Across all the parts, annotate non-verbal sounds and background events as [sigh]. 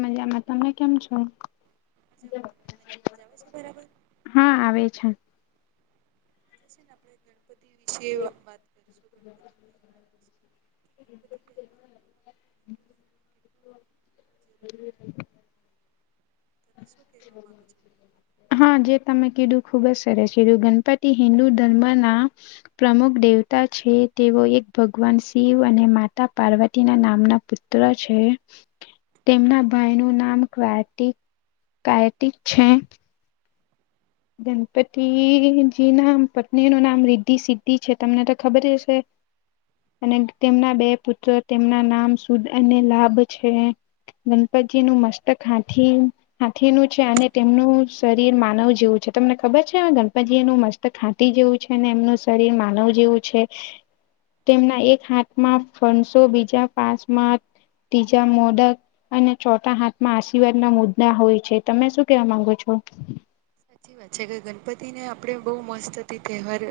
મજામાં તમને કેમ છો [inaudible] હા આવે છે [inaudible] તહેવાર વિશે ગણપતિ તહેવાર આપણા હિન્દુ ધર્મમાં [inaudible] કેટલો જરૂરી તમે શું કહેવા માંગો છો ગણપતિ [inaudible] તહેવાર વિશે? હા જે તમે કીધું ખુબ જ સરસ કીધું ગણપતિ હિન્દુ ધર્મના પ્રમુખ દેવતા છે તેઓ એક ભગવાન શિવ અને માતા પાર્વતીના નામના પુત્ર છે તેમના ભાઈ નું નામ કાર કાર્તિક છે ગણપતિજી ના પત્ની નું નામ રિદ્ધિ સિદ્ધિ છે તમને તો ખબર હશે અને તેમના બે પુત્ર તેમના નામ સુદ અને લાભ છે ગણપતિજી નું મસ્તકે હાથી હાથીનું છે અને તેમનું શરીર માનવ જેવું છે તમને ખબર છે ગણપતિ એનું મસ્ત ખાંટી જેવું છે ને એમનું શરીર માનવ જેવું છે તેમના એક હાથમાં ફણસો બીજા પાસમાં ત્રીજા મોદક અને ચોથા હાથમાં આશીર્વાદ ના મુદ્દા હોય છે તમે શું કેવા માંગો છો સાચી વાત છે કે ગણપતિને આપણે બહુ મસ્તથી તહેવાર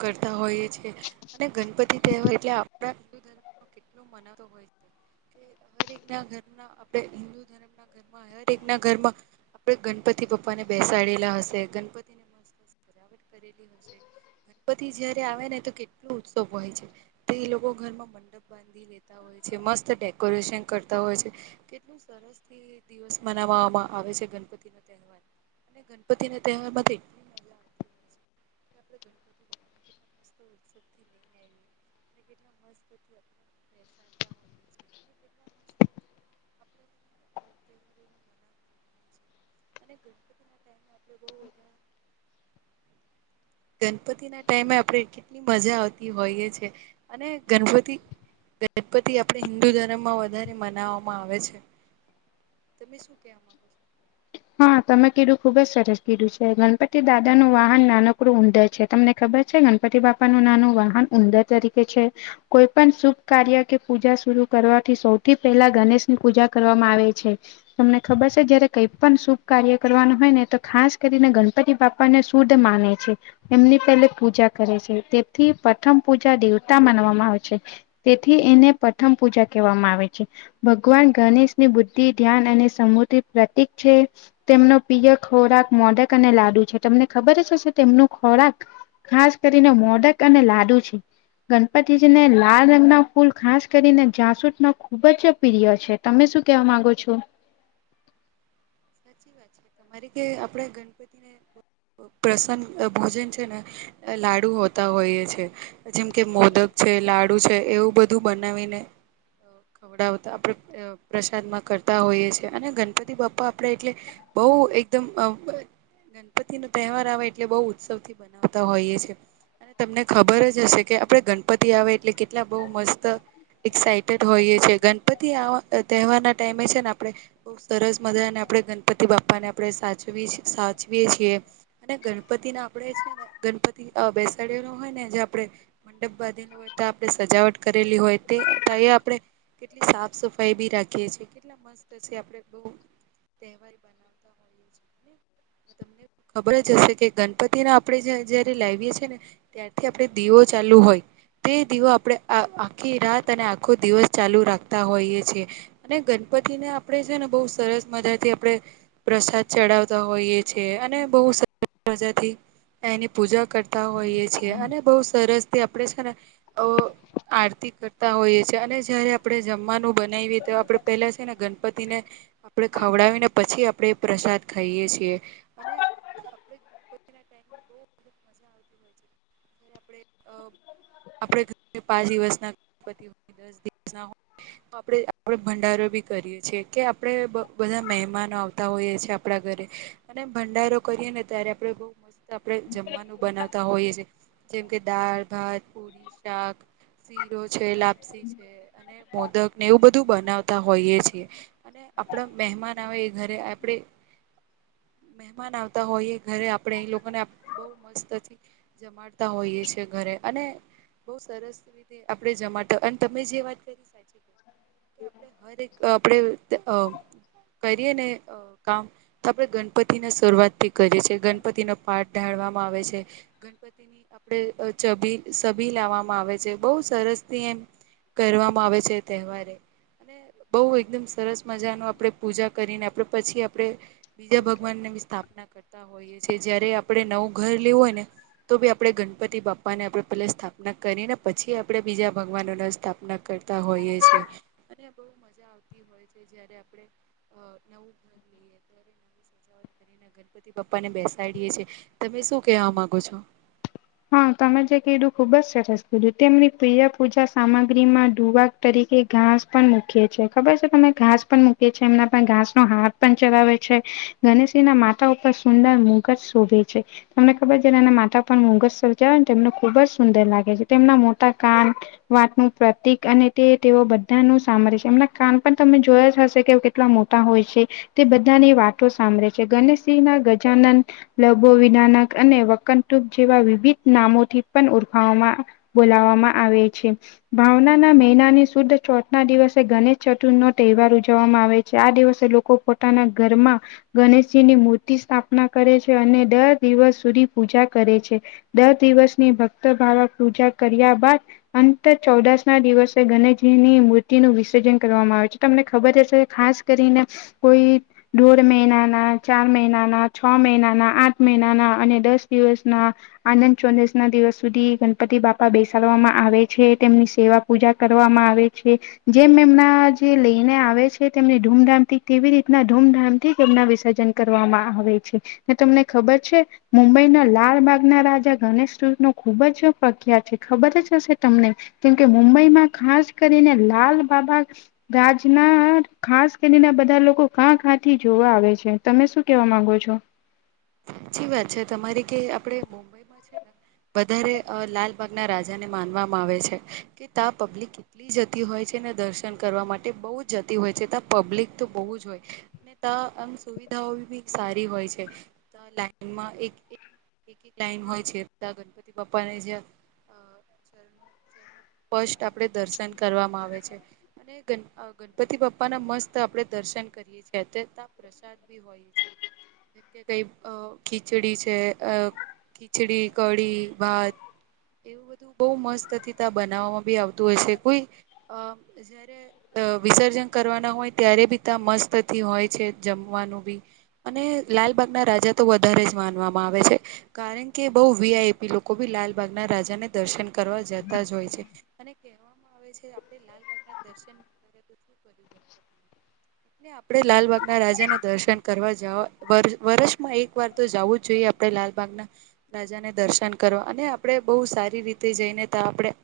કરતા હોઈએ છીએ અને ગણપતિ તહેવાય એટલે આપણા હિન્દુ ધર્મમાં કેટલોું મનાવતો [inaudible] ઘરના આપ હિન્દુ ધર્મ ના હરેક ના ઘરમાં આપડે ગણપતિ બાપા ને બેસાડેયે હશે ગણપતિ [inaudible] ગણપતિ જયારે આવે ને તો કેટલુ ઉત્સવ હોય છે તો એ લોકો ઘરમાં [inaudible] હોય છે મત ડેકોરેશન કરતા હોય છે કેટલ થી દિવસ મનાવવામાં આવે છે ગણપતિ નો તહેવાર બધી ને તેહવાર મા થી આપણે ગણપતિ [inaudible] [inaudible] હોય છે. આપણે ગણપતિ બાપાને કેટલા મસ્ત [inaudible] છીએ. અને ગણપતિ ના ટાઈમ ગણપતિ ના ટાઈમે આપણે કેટલી મજા આવતી હોઈએ છેએ અને ગણપતિ ગણપતિ આપણે હિન્દુ ધર્મમાં વધારે મનાવવામાં આવે છે તમે શું કે હા તમે કીધું ખુબ જ સરસ કીધું છે ગણપતિ દાદા નું વાહન નાનકડું ઊડર છે તમને ખબર છે ગણપતિ બાપાનું નાનું વાહન ઉંદર તરીકે છે કોઈ પણ શુભ કાર્ય કે પૂજા સરુ કરવાથી સૌથી પહેલા ગણેશ ની પૂજા કરવામાં આવે છે તમને ખબર છે જયારે કઈ શુભ કાર્ય કરવાનું હોય ને તો ખાસ કરીને ગણપતિ બાપા ને શુદ્ધ માને છે એમની પહેલે પૂજા કરે છે તેથી પ્રથમ પૂજા દેવતા માનવામાં આવે છે તેથી એને પ્રથમ પૂજા કહેવામાં આવે છે ભગવાન ગણેશની બુદ્ધિ ધ્યાન અને સમૃદ્ધિ પ્રતિક છે. તેમનો પ્રિય ખોરાક મોદક અને લાડુ છે તમને ખબર હ છે હશે તેમનું ખોરાક ખાસ કરીને મોડક અને લાડુ છે. ગણપતિજીને લાલ રંગના ફૂલ ખાસ કરીને જાંસુદ નું ખુબ જ પ્રિય છે. તમે શું કેવા માંગો છો? સાચી વાત છે તમારી કે આપણે ગણપતિને પ્રસન્ન ભોજન છે ને લાડુ હોતા હોઈએ છે. જેમ કે મોદક છે લાડુ છે એવું બધું બનાવીને ખવડાવતા આપણે પ્રસાદમાં કરતા હોઈએ છીએ અને ગણપતિ બાપા આપણે એટલે બહુ એકદમ ગણપતિ નો તહેવાર આવે એટલે બહુ ઉત્સવ થી મનાવતા હોઈએ છે. અને તમને ખબર જ હશે કે આપડે ગણપતિ આવે એટલે કેટલા બહું મસ્ત એક્સાઈટેડ હોઈએ છેએ ગણપતિ તહેવાર ના ટાઈમે છે ને આપણે ખુબ સરસ મજા અને આપણે ગણપતિ બાપાને આપણે સાચવી સાચવીએ છીએ અને ગણપતિના આપણે છે. ગણપતિ બેસાડ ન હોય ને જે આપડે મંડપ બાંધેલો હોય તો આપણે સજાવટ કરેલી હોય તે તહી આપણે કેટલી સાફ સફાઈ બી રાખીએ છીએ કેટલા મસ્ત છે આપડે બ તહેવાર બનાવતા હોઈએ. [inaudible] તમને ખબર જ હશે કે ગણપતિને આપણે જયારે લાવીએ છીએ ને ત્યારથી આપે દીવો ચાલુ હોય. તે દીવો આપણે આખી રાત અને આખો દિવસ ચાલુ રાખતા હોઈએ છેએ અને ગણપતિ ને આપડે છે ને બહુ સરસ મજાથી આપણે પ્રસાદ ચડાવતા હોઈએ છ. છેએ અને બહુ મજાથી એની પૂજા કરતા હોઈએ છેએ અને બહુ સરસ થી આપણે છે ને આરતી કરતા હોઈએ છે અને જયારે આપણે જમવાનું બનાવીએ તો આપડે પેલા છે ને ગણપતિને આપણે ખવડાવીને પછી આપડણે પ્રસાદ ખાઈએ છીએ અને [unintelligible] મજા આવતી હોય છે. આપડે પાંચ દિવસ ના ગણપતિ હોય દસ દિવસ ના હોય તો આપણે આપડ ભંડારો બી કરીએ છીએ કે આપડણે બધા મહેમાનો આવતા હોઈએ છે આપણા ઘરે અને ભંડારો કરીએ ને ત્યારે આપડે બહૂં મસ્ત આપણે જમવાનું બનાવતા હોઈએ છીએ જેમ કે દાળ ભાત પૂરી શાક શીરો છે લાપસી છે અને મોદક ને એવું બધું બનાવતા હોઈએ છીએ. અને આપણા મહેમાન આવે એ ઘરે આપડે મહેમાન આવતા હોય એ ઘરે આપણે એ લોકોને બહું મસ્તથી જમાડ હોઈએ છે ઘરે અને બહું સરસ રીતે આપણે જમાડતા અને તમે જે વાત કરી કે આપડે કરીએ ને કામ તો આપણેે ગણપતિ ના શરૂઆતથી કરે છે ગણપતિનો પાઠ ઢાળવામાં આવે છે ગણપતિની આપ ચબી સબી લાવવામાં આવે છે બહુ સરસ થી એમ કરવામાં આવે છે એ તહેવારે અને બહુ એકદમ સરસ મજા ન આપણે પૂજા કરીને આપણે પછી આપડણે બીજા ભગવાન ને બી સ્થાપના કરતા હોઈએ છે, જયારે આપડણે નવું ઘર લેવું હોય ને તો બી આપણે ગણપતિ બાપાને આપણેે પહેલા સ્થાપના કરીને પછી આપણે બીજા ભગવાનો ને સ્થાપના કરતા હોઈએ છેએ અને બહું મજા આવતી હોય છે જારે આપણે [inaudible] રીને ગણપતિ પપ્પા ને બેસાડીએે છે, તમે શું કેવા માંગો છો? હા તમે જે કીધું ખુબ જ સરસ કીધું તેમની પ્રિય પૂજા સામગ્રીમાં ડુવા તરીકે ઘાસ પણ મૂકી છે ખબર છે તમે ઘાસ પણ મૂકી છી એમના પણ ઘાસ નો હાથ પણ ચલાવે છે, ગણેશજી ના માતા ઉપર સુંદર મુગજ શોધે છે. તમને ખબર છે એના માતા પણ મુગસરજાવ ને તેમને ખુબ જ સુંદર લાગે છે, તેમના મોટા કાન વાતનું પ્રતિક અને તે તેઓ બધાનું સામર છે એમના કાન પણ તમે જોયા જ હશે કે કેટલા મોટા હોય છે તે બધાની વાતો સાંભળે છે ગણેશજી ના ગજાનન લાભો વિનાનક અને વકટુક જેવા વિવિધ નામોથી પણ ઓળખાવામાં બોલાવામાં આવે છે. ભાવના ના મહિનાની શુદ્ધ ચોથ ના દિવસે ગણેશ ચતુર્થ નો તહેવાર ઉજવવામાં આવે છે, આ દિવસે લોકો પોત પોતાના ઘરમાં ગણેશજીની મૂર્તિ સ્થાપના કરે છે અને દર દિવસ સુધી પૂજા કરે છે. દસ દિવસની ભક્ત ભાવ પૂજા કર્યા બાદ અંત ચૌદશ ના દિવસે ગણેશજીની મૂર્તિનું વિસર્જન કરવામાં આવે છે. તમને ખબર હશે ખાસ કરીને કોઈ દોઢ મહિનાના, ચાર મહિનાના, છ મહિનાના, આઠ મહિનાના અને દસ દિવસના આનંદ ચોદસ ના દિવસ સુધી ગણપતિ બાપા બેસાડવામાં આવે છે, તેમની સેવા પૂજા કરવામાં આવે છે. જેમ એમના જે લઈને આવે છે તેમની ધૂમધામથી કેવી રીતના ધૂમધામથી તેમના વિસર્જન કરવામાં આવે છે ને તમને ખબર છે મુંબઈ ના લાલબાગ ના રાજ ગણેશ નો ખુબ જ પ્રખ્યા છે, ખબર જ હશે તમને? કેમકે મુંબઈમાં ખાસ કરીને લાલ બાબા રાજના ખાસ કરી ના બધા લોકો કાં કાં થી જોવા આવે છે તમે શું કેવા માંગો છો? સાચી વાત છે તમારી, કે આપડે મુ વધારે લાલબાગના રાજા ને માનવામાં આવે છે કે તા પબ્લિક એટલી જતી હોય છે ને દર્શન કરવા માટે બહુ જ જતી હોય છેતાં પબ્લિક તો બહુ જ હોય. ત આમ સુવિધાઓ બી સારી હોય છે. લાઈનમાં એક એક લાઈન હોય છે રતા ગણપતિ બાપ્પા ને જે હમ સ્પષ્ટ આપણે દર્શન કરવામાં આવે છે અને ગન ગણપતિ બાપા ના મસ્ત આપડણે દર્શન કરીએ છીએ, પ્રસાદ બી હોય. હોય છે, જેમકે કઈ અ ખીચડી છે અ ખીચડી, કઢી, ભાત એવું બધું બહ મસ્ત થી તા બનાવવામાં બી આવતું હોય છે કોઈ અ જ્યા રે વિસર્જન કરવાના હોય ત્યારે બી ત્યાં મસ્તથી હોય છે જમવાનું બી. અને લાલબાગના રાજા તો વધારે જ માનવામાં આવે છે. કારણ કે બહુ વી આઈ પી લોકો બી લાલબાગના રાજાને દર્શન કરવા જતા જ હોય છે. અને કહેવામાં આવે છે આપડે લાલબાગના દર્શન તો શું કર્યું ગણપતિ? આપડે લાલબાગ ના રાજાને દર્શન કરવા જવા વર વર્ષમાં એક વાર તો જવું જ જોઈએ આપડે લાલબાગના રાજાને દર્શન કરો અને આપણે બહુ સારી રીતે જઈને તા આપણે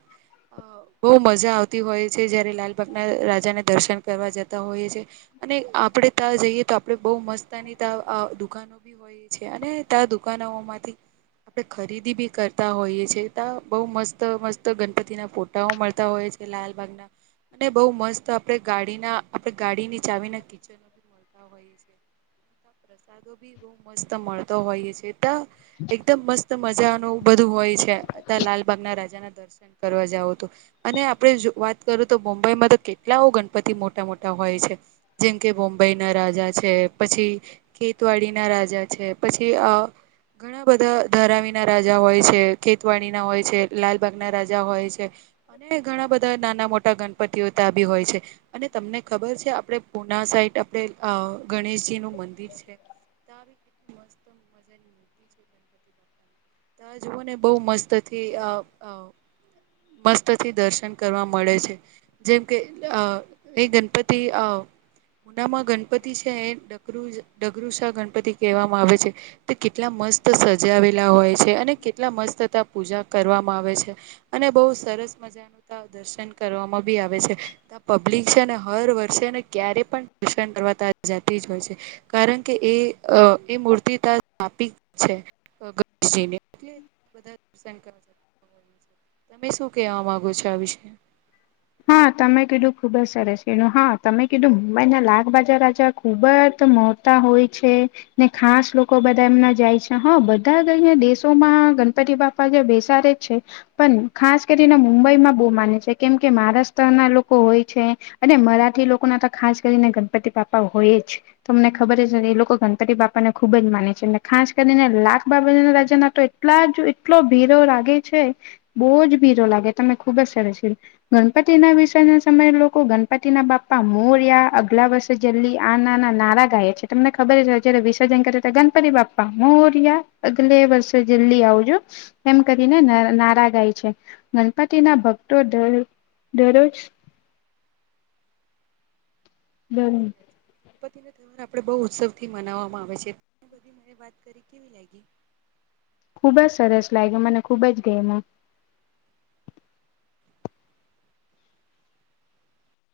બહુ મજા આવતી હોય છે, જયારે લાલબાગના રાજાને દર્શન કરવા જતા હોય છે. અને આપડે ત્યાં જઈએ તો આપડે બહ મસ્તની ત્યા અ દુકાનો બી હોય છે અને તા દુકાનો માંથી આપણે ખરીદી બી કરતા હોઈએ છીએ. ત્યા બહુ મસ્ત મસ્ત ગણપતિના ફોટાઓ મળતા હોય લાલબાગ ના અને બઉ મસ્ત આપણે ગાડીના આપણે ગાડીની ચાવી ના કિચ તા હોય છે. પ્રસાદો બી બહ મસ્ત મળતો હોઈ છે ત એકદમ મસ્ત મજાનો બધું હોય છે આ લાલબાગના રાજા ના દર્શન કરવા જાવ તો. અને આપણેે જો વાત કરું તો મુંબઈમાં તો કેટલાઓ ગણપતિ મોટા મોટા હોય છે. જેમ કે બોમ્બઈ ના રાજા છે પછી ખેતવાડી ના રાજા છે પછી અ ઘણા બધા ધારાવીના રાજા હોય છે ખેતવાડી ના હોય છે લાલબાગના રાજા હોય છે. અને ઘણા બધા નાના મોટા ગણપતિઓ ત બી હોય છે. અને તમને ખબર છે આપડે પુના સાઈડ આપણે અ ગણેશજી નું મંદિર છે. ત જુઓ ને બહ મસ્ત થી આ અ. મસ્ત થી દર્શન કરવા મળે છે જેમ કે અ એ ગણપતિ અ પુનામાં ગણપતિ છે એ ડગ ડગરુસા ગણપતિ કહેવામાં આવે છે. તે કેટલા મસ્ત સજાવેલા હોય છે અને કેટલા મસ્ત ત્યા પૂજા કરવામાં આવે છે અને બહુ સરસ મજા ન ત દર્શન કરવામાં બી આવે છે પબ્લિક છે ને હર વર્ષેને ક્યારે પણ ટ્યુશન કરવાતા જતી જ હોય છે કારણ કે એ એ અ મૂર્તિ ત સ્થપિક છે ગણેશજી ની એટ બધા [unintelligible] છે. તમે શું કેહેવા માંગો છો આ વિશે? હા તમે કીધું ખુબ જ સરસ એનું હા તમે કીધું મુંબઈના લખબજાર રાજા ખુબ જ મો હોય છે. ને ખાસ લોકો બધા એમના જાય છે હા બધા જ અહં દેશોમાં ગણપતિ બાપ બેસારે છે પણ ખાસ કરીને મુંબઈમાં બહુ માને છે કેમ? મહારાષ્ટ્ર ના લોકો હોય છે અને મરાઠી લોકો ના તો ખાસ કરીને ગણપતિ બાપા હોય જ તમને ખબર છે ને એ લોકો ગણપતિ બાપાને ખૂબ જ માને છે અને ખાસ કરીને લાખ બાબાના રાજા ના તો એટલા જો એટલો ભીરો લાગે છે બહુજ ભીરો લાગે તને ખુબ જ સરસી ગણપતિ ના વિષયના સમયે લોકો ગણપતિના બાપા મોરિયા અગલા વર્ષ જલ્દી આના નારા ગાય છે તમને ખબર હ જયારે વિસર્જન કરે તો ગણપતિ બાપા મોરિયા અગલે વર્ષે જલ્દી આવજો એમ કરીને ના નારા ગાય છે ગણપતિ ના ભક્તો દ દરરોજ દન ગણપતિ ને આપણે બહુ ઉત્સવ થી મનાવવામાં આવે છે બધ [unintelligible] વાત કરી કેવી લાગી ખુબ જ સરસ લાગ્યો મને ખુબ જ ગયમો